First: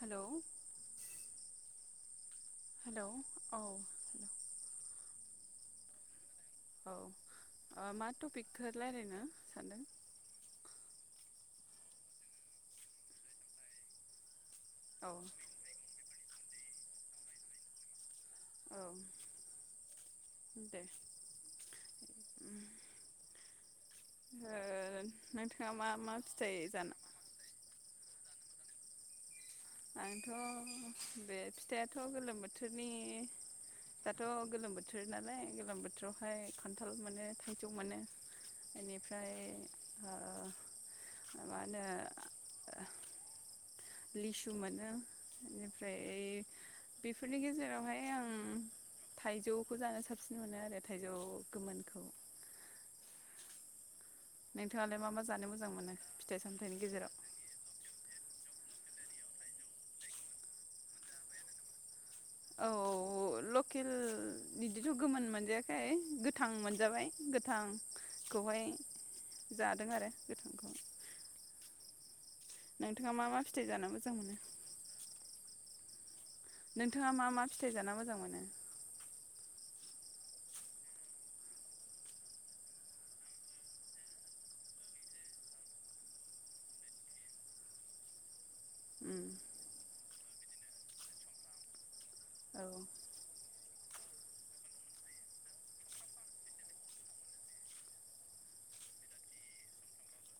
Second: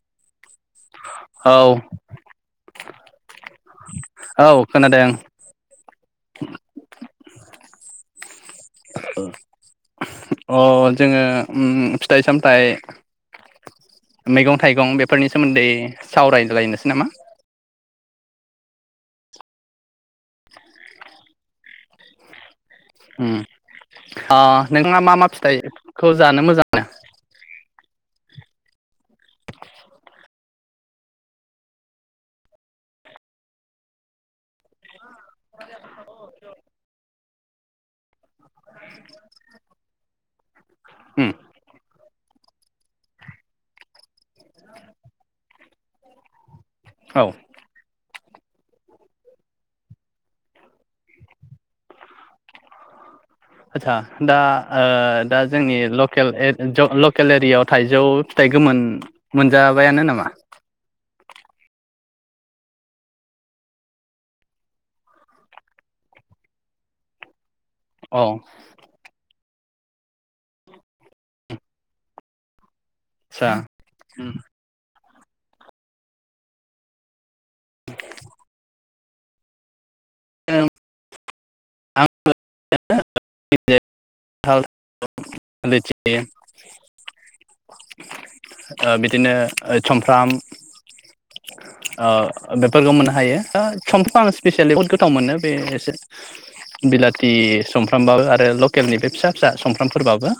Hello [inaudible] औ hello अ औ खोनादों [inaudible] औ ओ मा टपिक अ जोङो ओम फिथाइ सामथ मैगं थाइगं औ बेफोरनि सोमोन्दै सावराय लायनोसै नामा औ दे उम उम आ नोंथाङा मा मा नोंथाङा मा फिथाइखौ मा जानो फिथाइ मोजां मोनो। जानो आंथ' बे फिथायाथ' गोलोम बोथोरनि दाथ' गोलोम बोथो थोर नालाय गोलां बोथोरावहाय खान्थाल मोनो थाइजौ मोनो एनिफ्राय ओ उम माबा होनो लिसु मोनो इनि फ्राय औ बेफोरनि गेजेरावहाय आं थाइजौखौ जानो साबसिन मोनो आरो थायजौ गोमोनखौ। आदसा दा ओ नोंथाङालाय मा मा दा जानो मोजां जोंनि मोनो लकेल फिथाइ ओ सामथाइनि ज गेजेराव लकेल एरियायाव थाइजौ फिथाइ गोमोन मोनजाबायानो नामा? औ लकेल बिदिथ' गोमोन मोनजायाखै गोथां मोनजाबाय गोथ औ थांखौहाय जादों आरो गोथांखौ। नोंथाङा मा मा आदसा फिथाइ जानो मोजां मोनो। नोंथाङा मा मा फिथाइ जाना मोजां मोनो? [inaudible] [inaudible] ओ उम बिदिनो ओ सम थाम ओ औ बेफोरखौ मोननो हायो सुमफ्रामखौ आं स्पिसियेलि बहुद गोथाव मोनो बे एसे बिलाथि सुमफ्रामबाबो आरो लकेलनि बे फिसा फिसा सुमफ्रामफोरबाबो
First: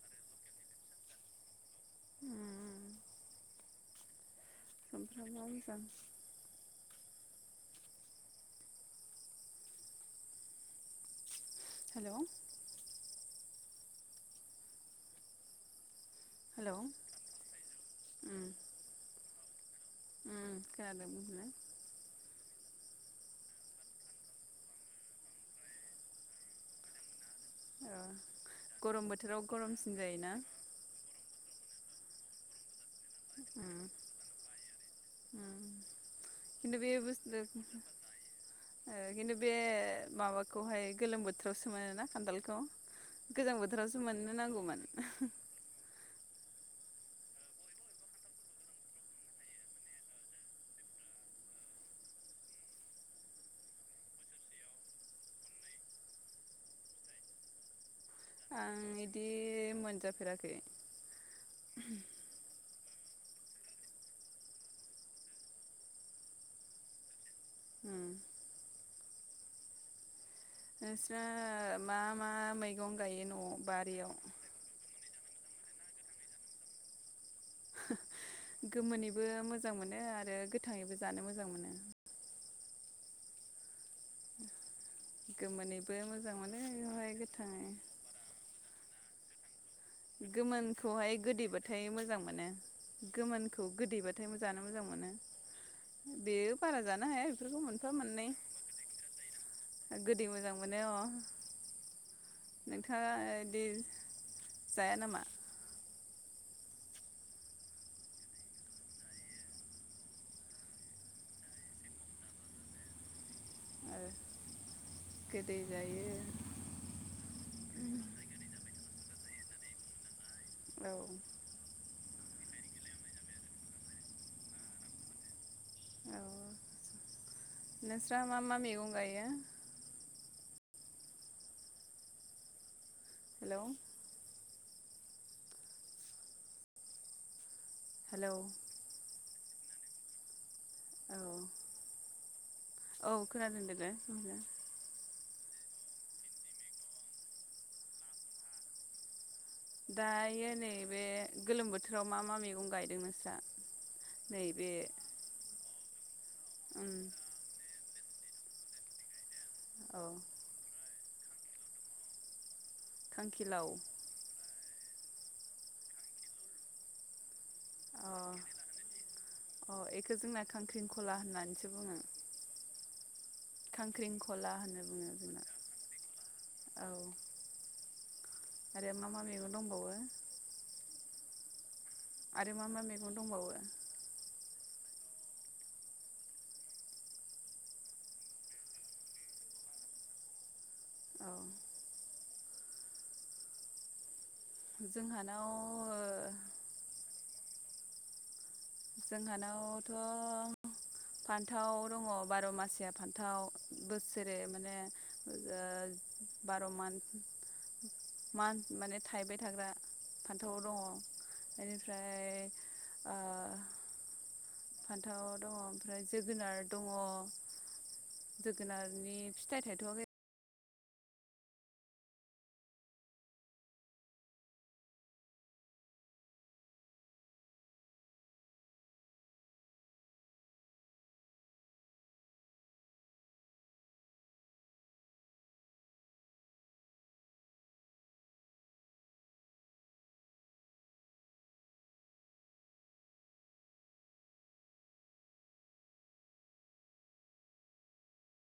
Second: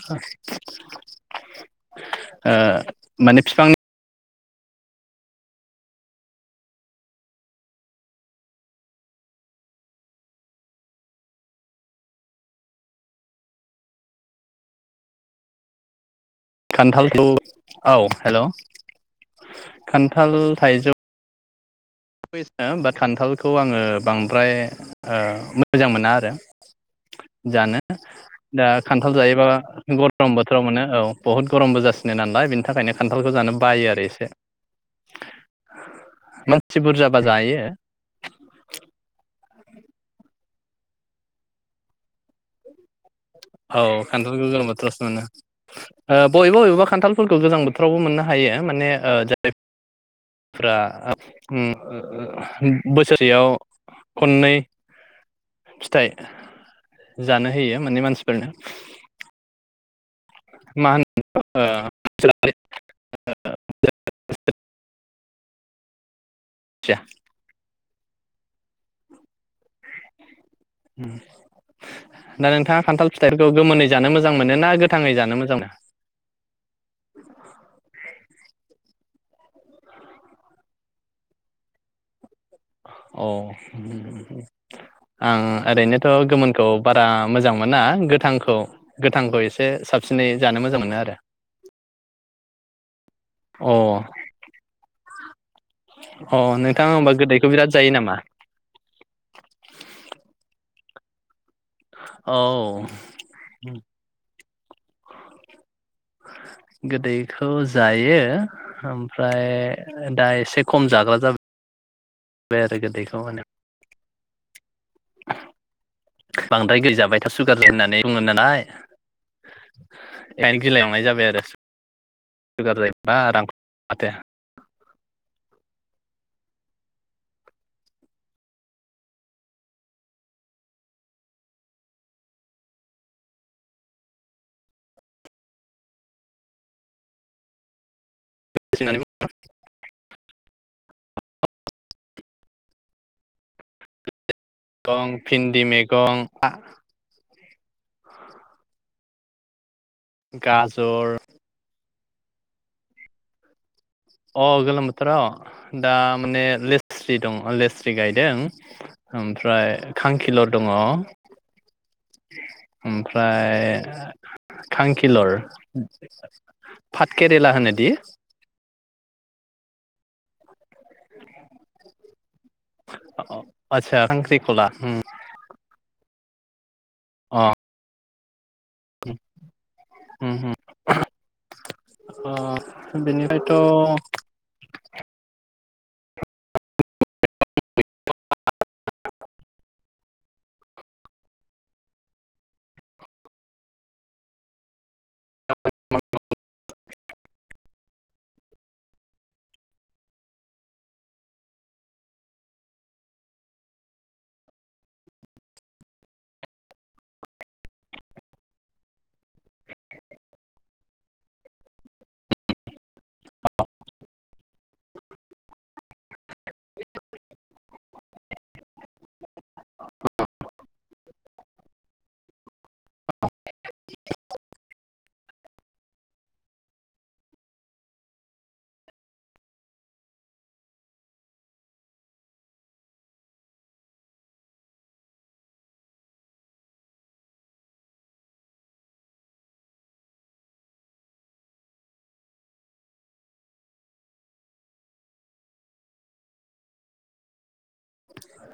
ओ माने फिफांनि समफ्रामा मोजां हेल' हेलौ खान्थालखौ औ हेल' उम [inaudible] खान्थाल उम थाइजौ खोनादों बुंलाय खान्थालखौ आङो ओ बांद्राय मोजां मोना आरो जानो अ दा गरम खान्थाल बोथोराव जायोबा गरमसिन जायोना गरम बोथोराव मोनो औ बहुत गरमबो जासि नालाय बेनि थाखायनो खान्थालखौ जानो उम बायो आरो एसे उम मानसि बे बुरजाबा बस्तु जायो बे माबाखौहाय गोलोम बोथोरावसो मोनोना खान्थालखौ गोजां औ बोथोरावसो मोननो खान्थालखौ नांगौमोन मोनो। ओ बबेबा बबेबा खान्थालफोरखौ गोजां बोथोरावबो मोननो हायो माने जे फ्रा ओ ओ बोसोरसेयाव खननै फिथाइ जानो होयो मोनै मानसि आं बिदि मोन मा होन ओ [unintelligible] [unintelligible] उम नोंस्रा मा मा दा नोंथाङा मैगं खान्थाल गायो न'आव फिथाइफोरखौ गोमोनै बारियाव जानो मोजां मोनो ना गोथाङै जानो मोजां मोनो? गोमोनैबो मोजां मोनो आरो गोथाङैबो जानो मोजां मोनो। औ। आं गोमोनैबो ओरैनोथ' मोजां मोनो गोमोनखौ बारा बेवहाय मोजां गोथाङै मोना गोथांखौ गोथांबो एसे साबसिनै जानो मोजां मोनो आरो गोमोनखौहाय गोदैबाथाय मोजां मोनो गोमोनखौ अ गोदैबाथाय जानो मोजां मोनो अ बेयो बारा नोंथाङा जानो होमबा हाया गोदैखौ बेफोरखौ बिराद जायो मोनफा नामा मोननै गोदै मोजां मोनो। अ औ नोंथाङादि जाया नामा? गोदैखौ जायो ओमफ्राय दा एसे खम जाग्रा जाबाय। जाया आरो गोदैखौ माने ओ गोदै जायो बांद्राय गोदै जाबा थाबा सुगार जायो होननानै बुङो नानाय। [inaudible] बेखायनो गिलाय औ लांनाय जाबाय आरो। सुगार जायोबा रांखब माथो अ नोंस्रा मा मा मैगं गायो? हेल हेलौ [unintelligible] औ [inaudible] औ खोनादों लोगो बुंदो गं फिन्दि मैगं आ दायो गाजर नैबे गोलोम बोथोर फ्राव मा मा मैगं गायदों नोंस्रा? अ नैबे गोलोम बोथोराव? दा माने उम लेस्रि दं लेस स्रि गायदों ओमफ्राय औ खांखिलर' दङ [unintelligible] [unintelligible] खांखिलाव ओमफ्राय खांखिलर फाट केट लेरा होनोदि अ अ इखौ जोंना खांख्रिंखला होननानैसो बुङो। [unintelligible] अ अ आतसा सांख्रि खांख्रिंखला खला होनना हो बुङो जोंना औ अ ओरो मा मा मैगं दंबावो? अ आरो मा मा मैगं दंबावो बेनिफ्रायथ [unintelligible] औ जोंहानाव ओ जोंहानावथ' फान्थाव दङ बार' मासिया फान्थाव बोसोरै माने ओ बार' मान्थ मान्थ माने थायबाय थाग्रा फान्थाव दङ एनिफ्राय औ फान्थाव दङ ओमफ्राय जोगोनार दङ जोगोनारनि फिथाइ थाइथ'आखै [unintelligible] [unintelligible]